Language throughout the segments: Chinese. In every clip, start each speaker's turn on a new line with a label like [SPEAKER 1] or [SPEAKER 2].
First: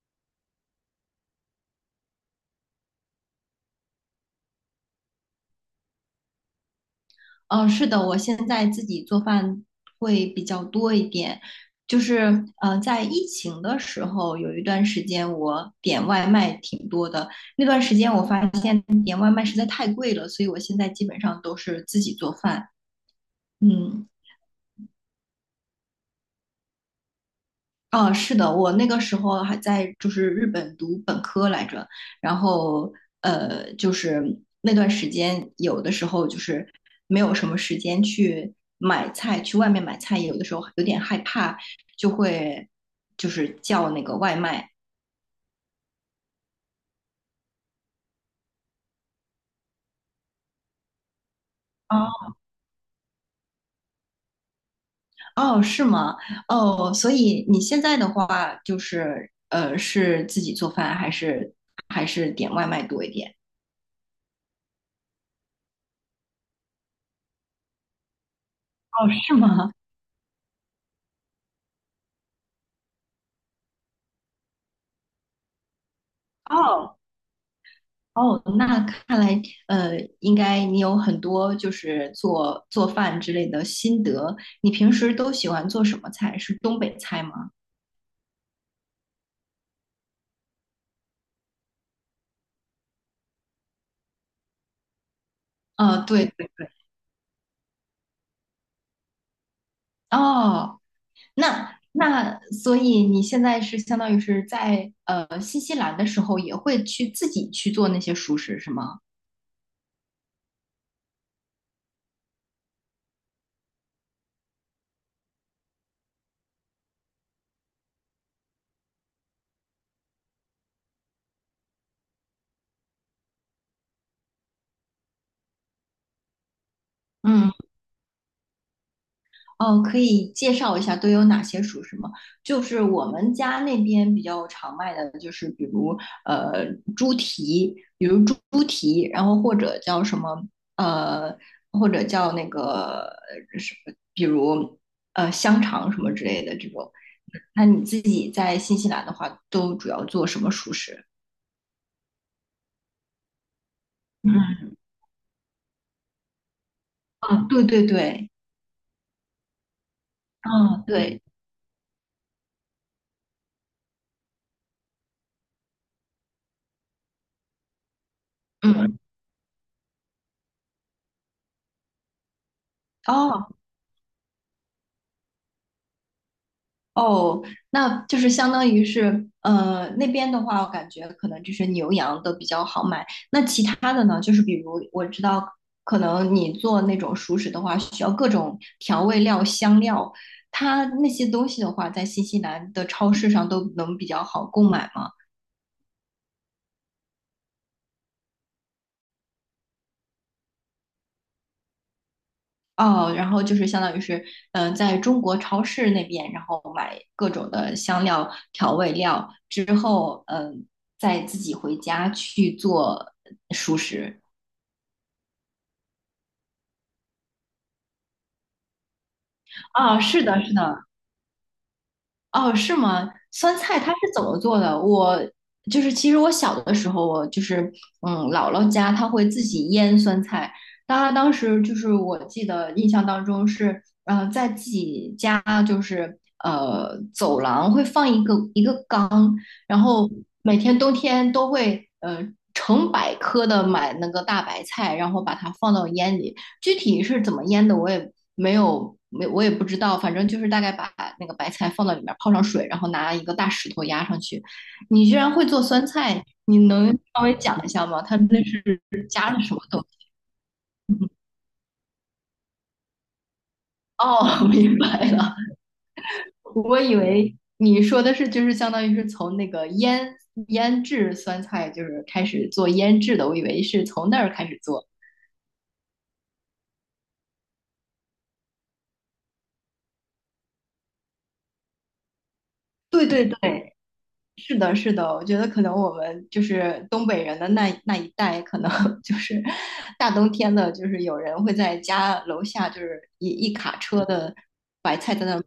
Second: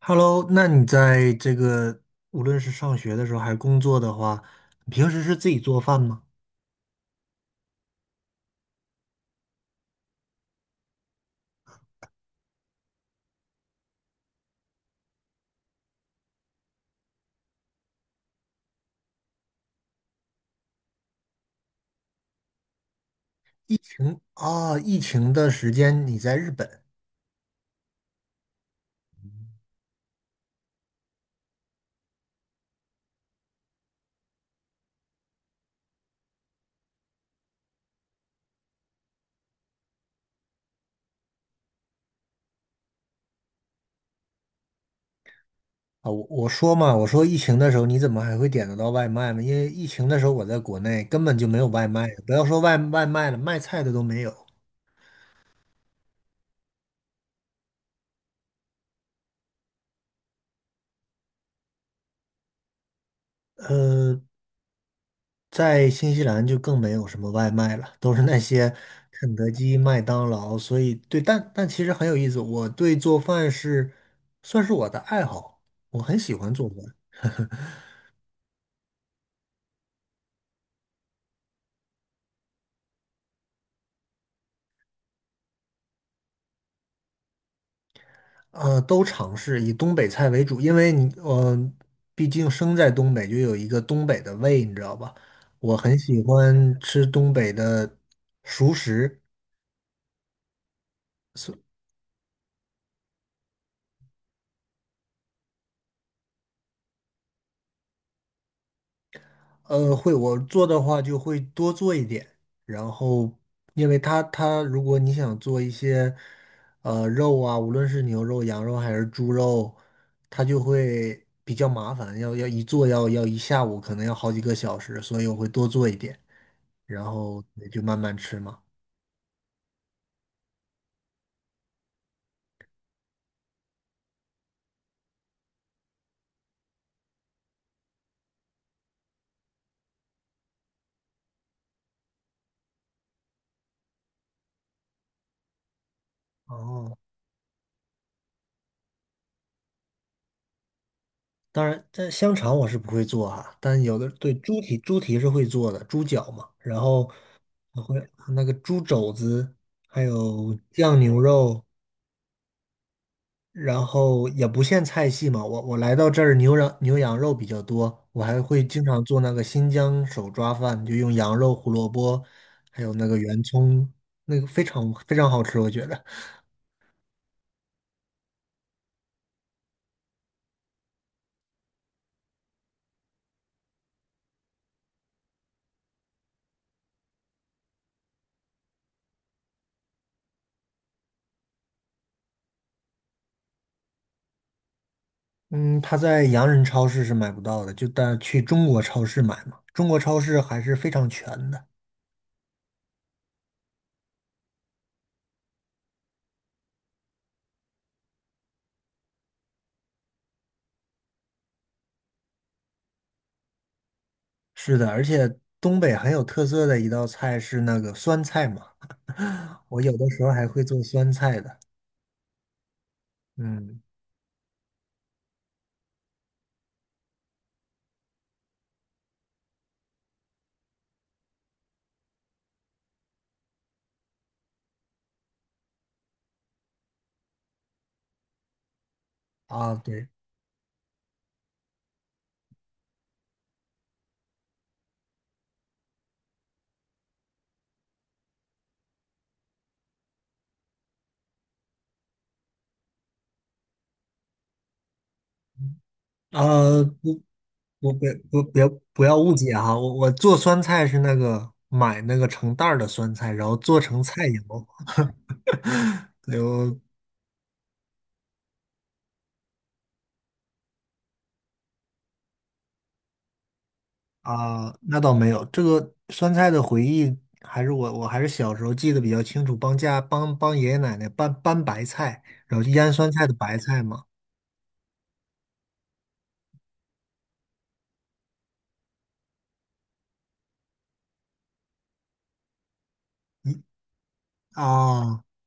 [SPEAKER 1] Hello，那你在这个无论是上学的时候还是工作的话，你平时是自己做饭吗？
[SPEAKER 2] 嗯，是的，我现在自己做饭会比较多一点。就是，在疫情的时候，有一段时间我点外卖挺多的。那段时间我发现点外卖实在太贵了，所以我现在基本上都是自己做饭。
[SPEAKER 1] 疫
[SPEAKER 2] 嗯。
[SPEAKER 1] 情啊，疫情的时间你在日本。
[SPEAKER 2] 哦，是的，我那个时候还在就是日本读本科来着，然后就是那段时间有的时候就是没有什么时间去买菜，去外面买菜，有的时候有点害怕，就会就是叫那个外卖。
[SPEAKER 1] 啊，我说嘛，我说疫情的时候你怎么还会点得到外卖呢？因为疫情的时候我在国内根本就没有外卖，
[SPEAKER 2] 哦，
[SPEAKER 1] 不要说外卖了，卖菜的都没有。
[SPEAKER 2] 哦，是吗？哦，所以你现在的话就是是自己做饭还是点外卖多一点？
[SPEAKER 1] 嗯。在新西兰就更没有什么外卖了，都是那些
[SPEAKER 2] 哦，
[SPEAKER 1] 肯
[SPEAKER 2] 是
[SPEAKER 1] 德
[SPEAKER 2] 吗？
[SPEAKER 1] 基、麦当劳。所以，对，但其实很有意思，我对做饭是算是我的爱好，我很喜欢做饭。
[SPEAKER 2] 哦。哦，那看来，应该你有很多就是做饭之类的心得。你平时都喜欢做什么菜？是东北菜吗？
[SPEAKER 1] 都尝试以东北菜为主，因为你，毕竟生在东北，就有一个东北的胃，你知道吧？我很
[SPEAKER 2] 啊、
[SPEAKER 1] 喜
[SPEAKER 2] 对对对。
[SPEAKER 1] 欢吃东北的熟食。
[SPEAKER 2] 哦，那所以你现在是相当于是在新西兰的时候，也会去自己去做那些熟食是吗？
[SPEAKER 1] 会，我做的话就会多做一点，然后因为它如果你想做一些肉啊，无论是牛肉、羊肉还是猪肉，它就会比较麻烦，要一做要一下午，可能要好几个小时，所以我会多做一点，然后
[SPEAKER 2] 嗯。
[SPEAKER 1] 也就慢慢吃嘛。
[SPEAKER 2] 哦，可以介绍一下都有哪些熟食吗？就是我们家那边比较常卖的，就是比如呃猪蹄，比如猪蹄，然后或者叫什么呃，或者叫那个什么，比如香肠什么之类的这种。
[SPEAKER 1] 哦，
[SPEAKER 2] 那你自己在新西兰的话，都主要做什么熟食？
[SPEAKER 1] 当然，这香肠我是不会做哈，但有的对猪
[SPEAKER 2] 嗯，
[SPEAKER 1] 蹄，猪蹄是会做的，猪脚嘛，然后
[SPEAKER 2] 啊，对
[SPEAKER 1] 还
[SPEAKER 2] 对
[SPEAKER 1] 会
[SPEAKER 2] 对，
[SPEAKER 1] 那个猪肘子，还有
[SPEAKER 2] 嗯，
[SPEAKER 1] 酱牛
[SPEAKER 2] 对，
[SPEAKER 1] 肉，然后也不限菜系嘛，我我来到这儿牛羊肉比较多，我还会经
[SPEAKER 2] 嗯，
[SPEAKER 1] 常做那个新疆手抓饭，就用羊肉、胡萝卜，还有那个圆
[SPEAKER 2] 哦，
[SPEAKER 1] 葱，那个非常非常好吃，我觉得。
[SPEAKER 2] 哦，那就是相当于是，那边的话，我感觉可能就是牛羊都比较好买。那其他的呢？就是比如我知道，可能你做那种熟食的话，需要各种调味料、香料，它那些东西的话，在新西兰的超市上都能比较好购买吗？
[SPEAKER 1] 嗯，它在洋人超市是买不到的，就但去中国超市买嘛，中国超市还是非常全的。
[SPEAKER 2] 哦，然后就是相当于是，在中国超市那边，然后买各种的香料、调味料之后，再自己回家去做熟食。
[SPEAKER 1] 是的，而且东北很有特色的一道菜是那个酸菜嘛，我有
[SPEAKER 2] 啊，
[SPEAKER 1] 的时
[SPEAKER 2] 是
[SPEAKER 1] 候
[SPEAKER 2] 的，
[SPEAKER 1] 还
[SPEAKER 2] 是
[SPEAKER 1] 会做
[SPEAKER 2] 的，
[SPEAKER 1] 酸菜的。
[SPEAKER 2] 哦，是吗？酸菜
[SPEAKER 1] 嗯，
[SPEAKER 2] 它是怎么做的？我就是其实我小的时候，我就是姥姥家她会自己腌酸菜。她当时就是我记得印象当中是，在自己家就是走廊会放一个缸。
[SPEAKER 1] 啊，
[SPEAKER 2] 然
[SPEAKER 1] 对。
[SPEAKER 2] 后每天冬天都会成百颗的买那个大白菜，然后把它放到腌里。具体是怎么腌的，我也没有没我也不知道，反正就是大概把那个白菜放到里面泡上水，然后拿一个大石头压上去。你居然会做酸菜，你
[SPEAKER 1] 啊，
[SPEAKER 2] 能
[SPEAKER 1] 不
[SPEAKER 2] 稍微讲一下
[SPEAKER 1] 我
[SPEAKER 2] 吗？
[SPEAKER 1] 别
[SPEAKER 2] 它那
[SPEAKER 1] 不
[SPEAKER 2] 是
[SPEAKER 1] 别不要
[SPEAKER 2] 加
[SPEAKER 1] 误
[SPEAKER 2] 了
[SPEAKER 1] 解
[SPEAKER 2] 什么
[SPEAKER 1] 哈，
[SPEAKER 2] 东
[SPEAKER 1] 我
[SPEAKER 2] 西？
[SPEAKER 1] 我做酸菜是那个买那个成袋儿的酸菜，然后做成菜
[SPEAKER 2] 哦，
[SPEAKER 1] 肴。
[SPEAKER 2] 明白了。
[SPEAKER 1] 对，我
[SPEAKER 2] 我以为你说的是，就是相当于是从那个腌制酸菜，就是开始做腌制的。我以为是从那儿开始
[SPEAKER 1] 啊、
[SPEAKER 2] 做。
[SPEAKER 1] 那倒没有，这个酸菜的回忆还是我还是小时候记得比较清楚，帮家帮帮爷爷奶奶搬白菜，然后就腌
[SPEAKER 2] 对
[SPEAKER 1] 酸
[SPEAKER 2] 对
[SPEAKER 1] 菜的白
[SPEAKER 2] 对，
[SPEAKER 1] 菜嘛。
[SPEAKER 2] 是的，是的。我觉得可能我们就是东北人的那一代，可能 就是大冬天的，就是有人会在家楼下，就是一一
[SPEAKER 1] 你
[SPEAKER 2] 卡车的白菜
[SPEAKER 1] 啊，
[SPEAKER 2] 在那儿卖，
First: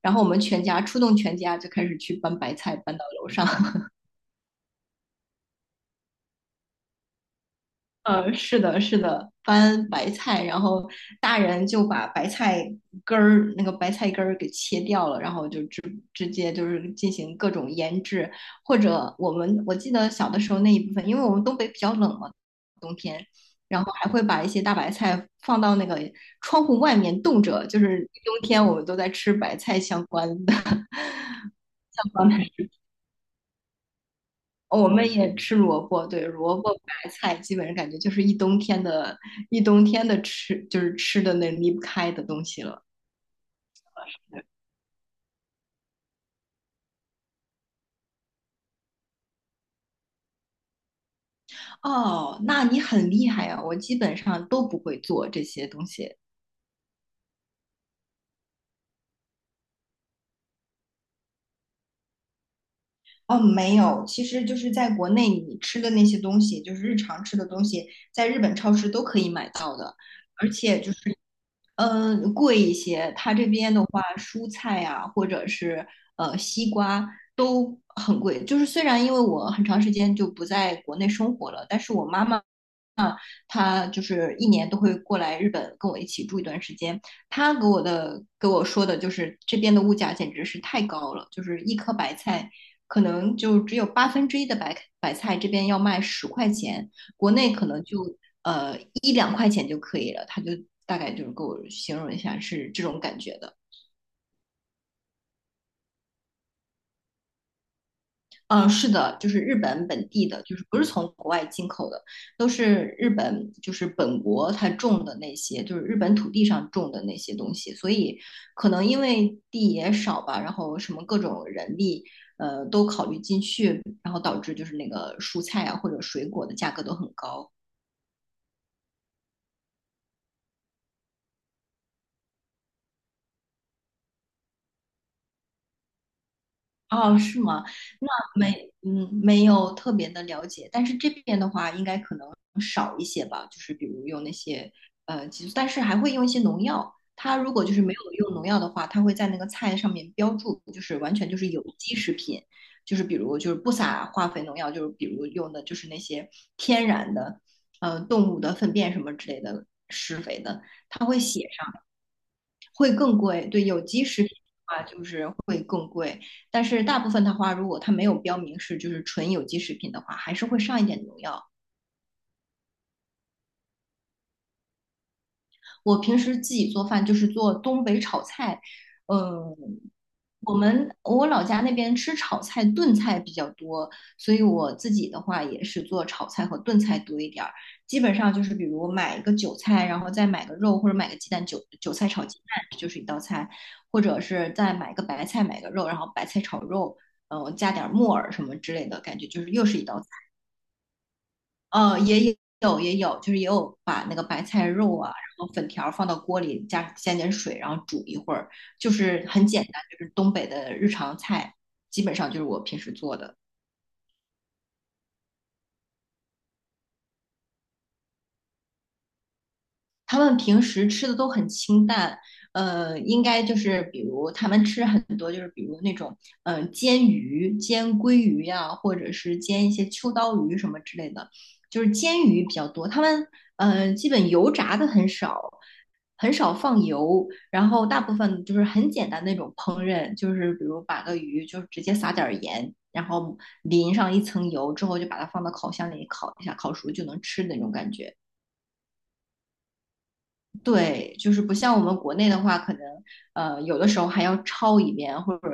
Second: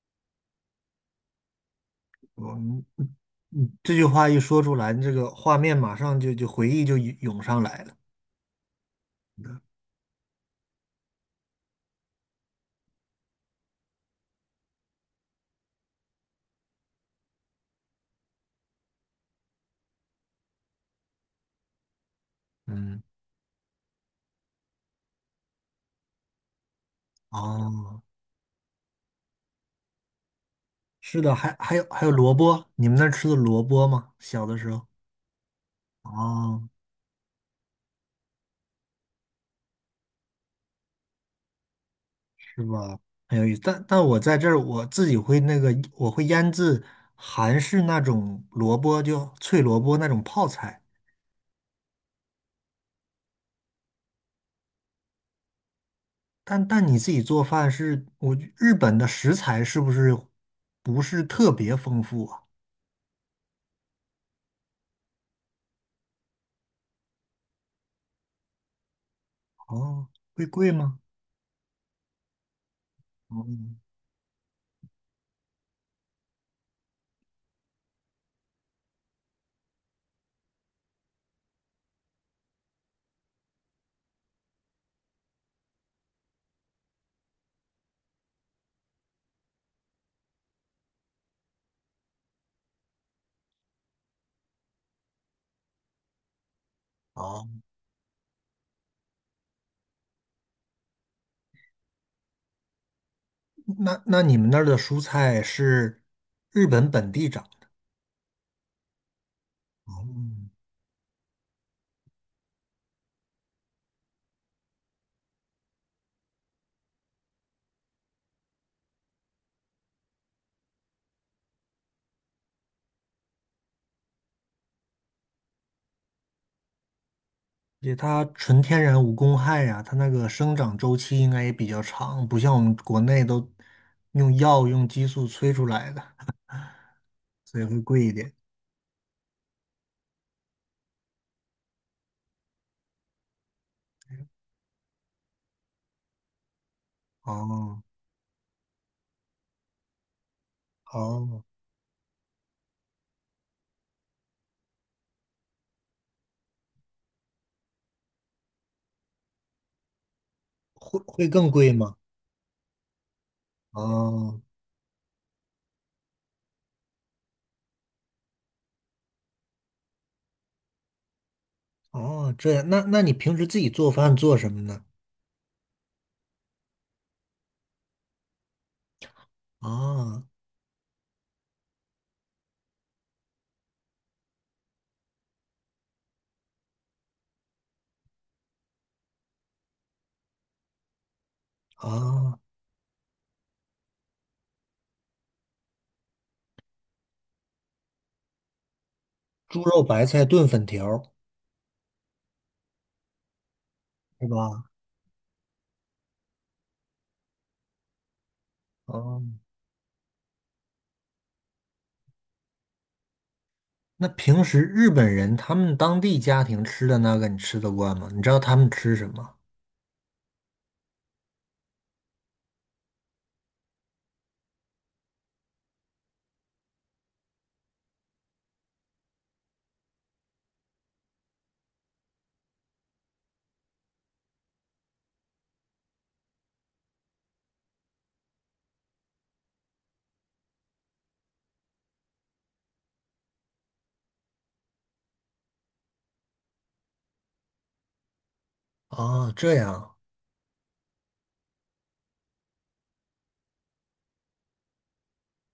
[SPEAKER 2] 然后我们全家出动，全家就开始去搬
[SPEAKER 1] 我
[SPEAKER 2] 白菜
[SPEAKER 1] 嗯
[SPEAKER 2] 搬到楼上。
[SPEAKER 1] 嗯这句话一说出来，这个画面马上就回忆就涌上来了。
[SPEAKER 2] 呃，是的，是的，翻白菜，然后大人就把白菜根儿给切掉了，然后就直接就是进行各种腌制，或者我记得小的时候那一部分，因为我们东北比较冷嘛，冬
[SPEAKER 1] 嗯，
[SPEAKER 2] 天，然后还会把一些大白菜放到那个窗户外面冻着，就是
[SPEAKER 1] 哦。
[SPEAKER 2] 冬天我们都在吃白菜相关的
[SPEAKER 1] 是的，还有还有萝卜，你们那儿吃的萝卜吗？小的时
[SPEAKER 2] 哦
[SPEAKER 1] 候，
[SPEAKER 2] 我们也吃萝卜，对，萝
[SPEAKER 1] 啊，
[SPEAKER 2] 卜白菜，基本上感觉就是一冬天的吃，就是吃的那离不开的东西
[SPEAKER 1] 是
[SPEAKER 2] 了。
[SPEAKER 1] 吧？很有意思。但我在这儿我自己会那个，我会腌制韩式那种萝卜，就脆萝卜那种泡菜。
[SPEAKER 2] 哦，那你很厉害啊，我基本上都不会做这些东西。
[SPEAKER 1] 但你自己做饭是，我日本的食材是不是不是特别丰富啊？
[SPEAKER 2] 哦，没有，其实就是在国内你吃的那些东西，就是日常吃的东西，在日本超市都可以买到的，
[SPEAKER 1] 哦，会
[SPEAKER 2] 而
[SPEAKER 1] 贵
[SPEAKER 2] 且就
[SPEAKER 1] 吗？
[SPEAKER 2] 是贵一些。它
[SPEAKER 1] 哦，
[SPEAKER 2] 这边的话，蔬菜呀、或者是西瓜都很贵。就是虽然因为我很长时间就不在国内生活了，但是我妈妈啊，他就是一年都会过来日本跟我一起住一段时间。他给我说的就是这边的物价简直是太高了，就是一颗白菜可能就只有1/8的白菜这边要卖10块钱，国
[SPEAKER 1] 哦，
[SPEAKER 2] 内可能就一两块钱就可以了。他就大概就是给我形容一下是这种感觉的。
[SPEAKER 1] 那那你们那儿的蔬菜是日本本地长？
[SPEAKER 2] 嗯，是的，就是日本本地的，就是不是从国外进口的，都是日本就是本国它种的那些，就是日本土地上种的那些东西，所以可能因为地也少吧，然后什么各种人力，都考虑进去，然后导致就是那个蔬菜啊或者水果的价格都很高。
[SPEAKER 1] 而且它纯天然无公害呀、它那个生长周期应该也比较长，不像我们国内都用药用激素催出来的，
[SPEAKER 2] 哦，是
[SPEAKER 1] 所以
[SPEAKER 2] 吗？
[SPEAKER 1] 会贵
[SPEAKER 2] 那
[SPEAKER 1] 一点。
[SPEAKER 2] 没有特别的了解，但是这边的话，应该可能少一些吧，就是比如用那些激素，但是还会用一些农药。它如果就
[SPEAKER 1] 哦
[SPEAKER 2] 是没有用农药的话，它会在那个菜上面标注，就是完全就
[SPEAKER 1] 哦，
[SPEAKER 2] 是有机食品，就是比如就是不撒化肥农药，就是比如用的就是那些天然的，动物的粪便什么之类的施肥的，
[SPEAKER 1] 会
[SPEAKER 2] 它会
[SPEAKER 1] 会
[SPEAKER 2] 写
[SPEAKER 1] 更贵
[SPEAKER 2] 上，
[SPEAKER 1] 吗？
[SPEAKER 2] 会更贵。对，有机食品
[SPEAKER 1] 哦
[SPEAKER 2] 的话，就是。但是大部分的话，如果它没有标明是就是纯有机食品的话，还是会上一点农药。
[SPEAKER 1] 哦，这样，那那你平时自己做饭做什么呢？
[SPEAKER 2] 我平时自己做饭就是做东北炒菜，嗯，
[SPEAKER 1] 啊
[SPEAKER 2] 我老家那边吃炒菜、炖菜比较多，所以我自己的话也是做炒菜和炖菜多一点儿。基本上就是比如买一个韭菜，然后再买个肉或者买个鸡蛋，韭菜炒鸡
[SPEAKER 1] 啊，
[SPEAKER 2] 蛋就是一道菜，或者是再买个白菜买个肉，然后白菜炒肉，加点木耳什么之类的，感觉就是
[SPEAKER 1] 猪
[SPEAKER 2] 又是
[SPEAKER 1] 肉
[SPEAKER 2] 一道
[SPEAKER 1] 白菜炖粉条儿
[SPEAKER 2] 也有也有，就是也有把那个
[SPEAKER 1] 是
[SPEAKER 2] 白
[SPEAKER 1] 吧？
[SPEAKER 2] 菜肉啊，然后粉条放到锅里，加点水，然后煮一会儿，就
[SPEAKER 1] 哦，
[SPEAKER 2] 是很简单，就是东北的日常菜，基本上就是我平时做的。
[SPEAKER 1] 那平时日本人他们当地家庭吃的那个你吃得惯吗？你知道他们吃什么？
[SPEAKER 2] 他们平时吃的都很清淡，应该就是比如他们吃很多，就是比如那种煎鱼、煎鲑鱼呀、或者是煎一些秋刀鱼什么之类的，就是煎鱼比较多。他们基本油炸的很少，很少放油，然后大部分就是很简单那种烹饪，就是比如把个鱼就是直接撒点儿盐。然后淋上一层油之后，就把它放到烤箱里烤一下，烤熟就能吃的那种感觉。
[SPEAKER 1] 啊，这样。
[SPEAKER 2] 对，就是不像我们国内的话，可能有的时候还要焯一遍，或者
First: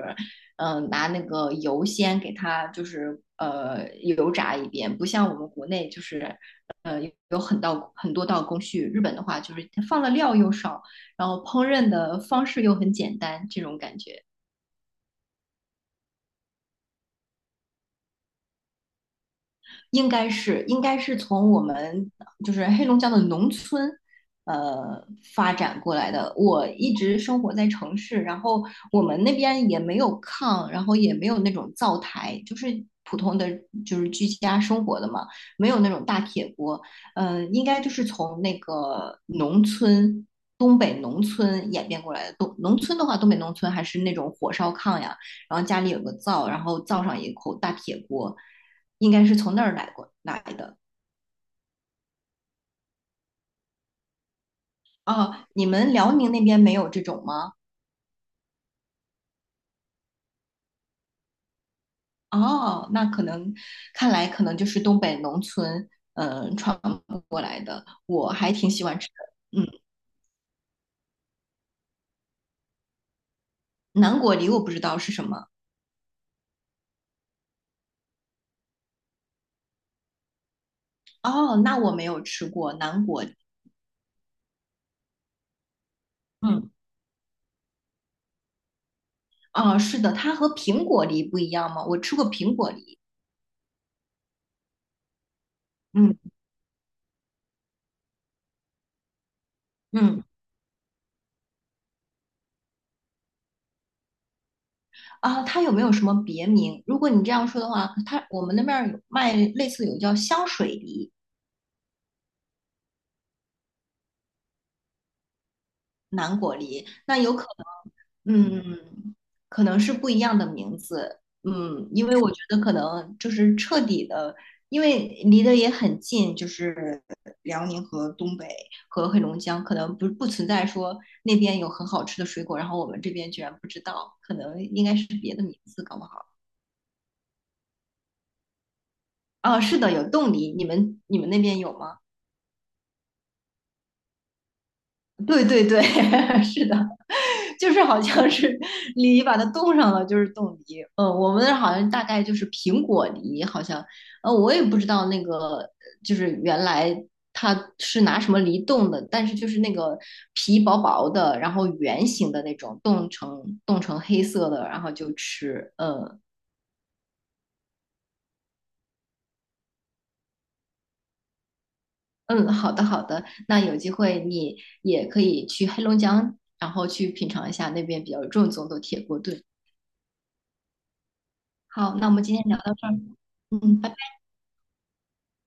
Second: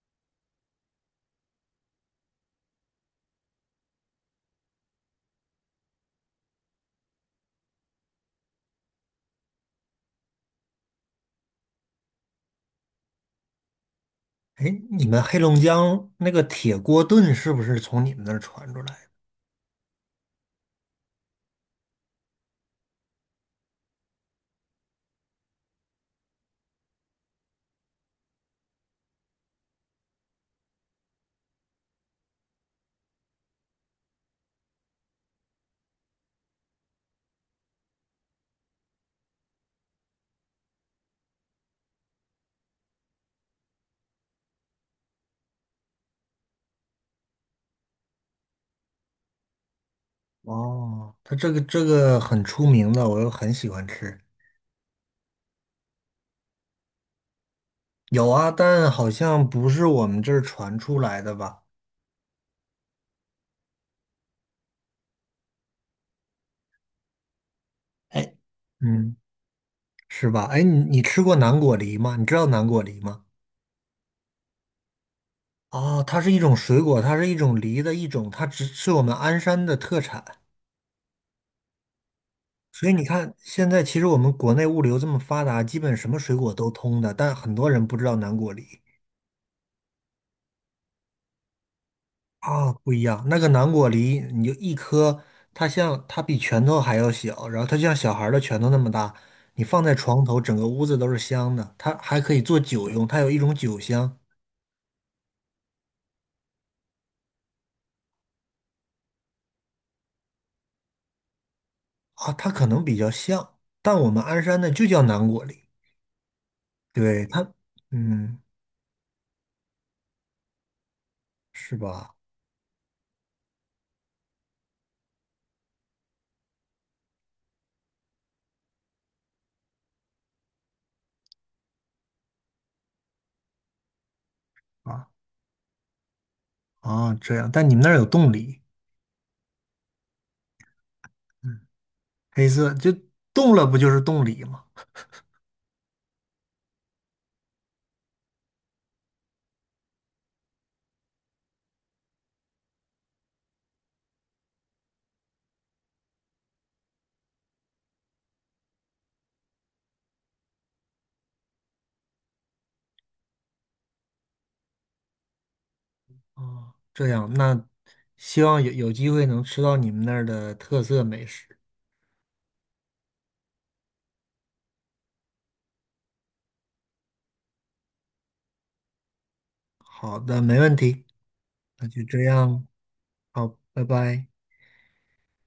[SPEAKER 2] 拿那个油先给它就是油炸一遍，不像我们国内就是呃有很多道工序。日本的话就是放的料又少，然后烹饪的方式又很简单，这种感觉。
[SPEAKER 1] 哎，你们黑龙江那个铁锅炖是不是从你们那儿传出来的？
[SPEAKER 2] 应该是从我们就是黑龙江的农村，呃，发展过来的。我一直生活在城市，然后我们那边也没有炕，然后也没有那种灶台，就是普通的就是居家生活的嘛，没有那种大铁锅。应该就是从那个农村。东北农村演变过来的，东北农村还是那种火烧炕呀，然后家里有个灶，然后灶上有一口大铁锅，应该是从那儿过来的。
[SPEAKER 1] 哦，它这个这个很出名的，我又很喜欢吃。
[SPEAKER 2] 哦，你们辽宁那边没有这种吗？
[SPEAKER 1] 有啊，但好像不是我们这儿传出来的吧？
[SPEAKER 2] 哦，那可能看来可能就是东北农村传过来的，我
[SPEAKER 1] 哎，
[SPEAKER 2] 还挺喜欢吃
[SPEAKER 1] 嗯，
[SPEAKER 2] 的。嗯，
[SPEAKER 1] 是吧？哎，你吃过南果梨吗？你知道南果梨吗？
[SPEAKER 2] 南果梨我不知道是什么。
[SPEAKER 1] 啊，它是一种水果，它是一种梨的一种，它只是我们鞍山的特产。
[SPEAKER 2] 哦，那我没有吃过
[SPEAKER 1] 所以你
[SPEAKER 2] 南果
[SPEAKER 1] 看，
[SPEAKER 2] 梨。
[SPEAKER 1] 现在其实我们国内物流这么发达，基本什么水果
[SPEAKER 2] 嗯，
[SPEAKER 1] 都通的，但很多人不知道南果梨。
[SPEAKER 2] 哦，是的，它和苹果梨不一样吗？我吃过苹果
[SPEAKER 1] 啊，不
[SPEAKER 2] 梨。
[SPEAKER 1] 一样。那个南果梨，你就一颗，它像它
[SPEAKER 2] 嗯
[SPEAKER 1] 比拳头还要小，然后它就像小孩儿的拳头那么大。你放在床
[SPEAKER 2] 嗯。
[SPEAKER 1] 头，整个屋子都是香的。它还可以做酒用，它有一种酒香
[SPEAKER 2] 啊，它有没有什么别名？如果你这样说的话，它我们那边儿有卖类似有叫香水梨、
[SPEAKER 1] 啊，它可能比较像，但我们鞍山的就叫南果梨。
[SPEAKER 2] 南果梨，那
[SPEAKER 1] 对
[SPEAKER 2] 有可
[SPEAKER 1] 它，
[SPEAKER 2] 能，
[SPEAKER 1] 嗯，
[SPEAKER 2] 可能是不一样的名字，
[SPEAKER 1] 是
[SPEAKER 2] 因
[SPEAKER 1] 吧？
[SPEAKER 2] 为我觉得可能就是彻底的，因为离得也很近，就是辽宁和东北和黑龙江，可能不存在说那边有很好吃的水果，然后我们这边居然不知道，可能应该是
[SPEAKER 1] 啊
[SPEAKER 2] 别的名字，搞不好。
[SPEAKER 1] 啊，这样。但你们那儿有冻梨，
[SPEAKER 2] 啊，是的，有冻梨，你们那边
[SPEAKER 1] 嗯，
[SPEAKER 2] 有吗？
[SPEAKER 1] 黑色就冻了，不就是冻梨吗？
[SPEAKER 2] 对对对，是的，就是好像是梨把它冻上了，就是冻梨。嗯，我们那儿好像大概就是苹果梨，好像，我也不知道那个就是原来它是拿什么梨冻的，但是就是那个皮薄薄的，然后圆形的那种，冻成黑色的，然后就吃。嗯
[SPEAKER 1] 啊，这样。那希望有机会能吃到你们那儿的特色美食。
[SPEAKER 2] 嗯，好的好的，那有机会你也可以去黑龙江，然后去品尝一下那边比较正宗的铁锅炖。
[SPEAKER 1] 好的，没问题，那
[SPEAKER 2] 好，
[SPEAKER 1] 就
[SPEAKER 2] 那我
[SPEAKER 1] 这
[SPEAKER 2] 们今天聊
[SPEAKER 1] 样，
[SPEAKER 2] 到这儿，
[SPEAKER 1] 好，
[SPEAKER 2] 嗯，
[SPEAKER 1] 拜
[SPEAKER 2] 拜拜。
[SPEAKER 1] 拜。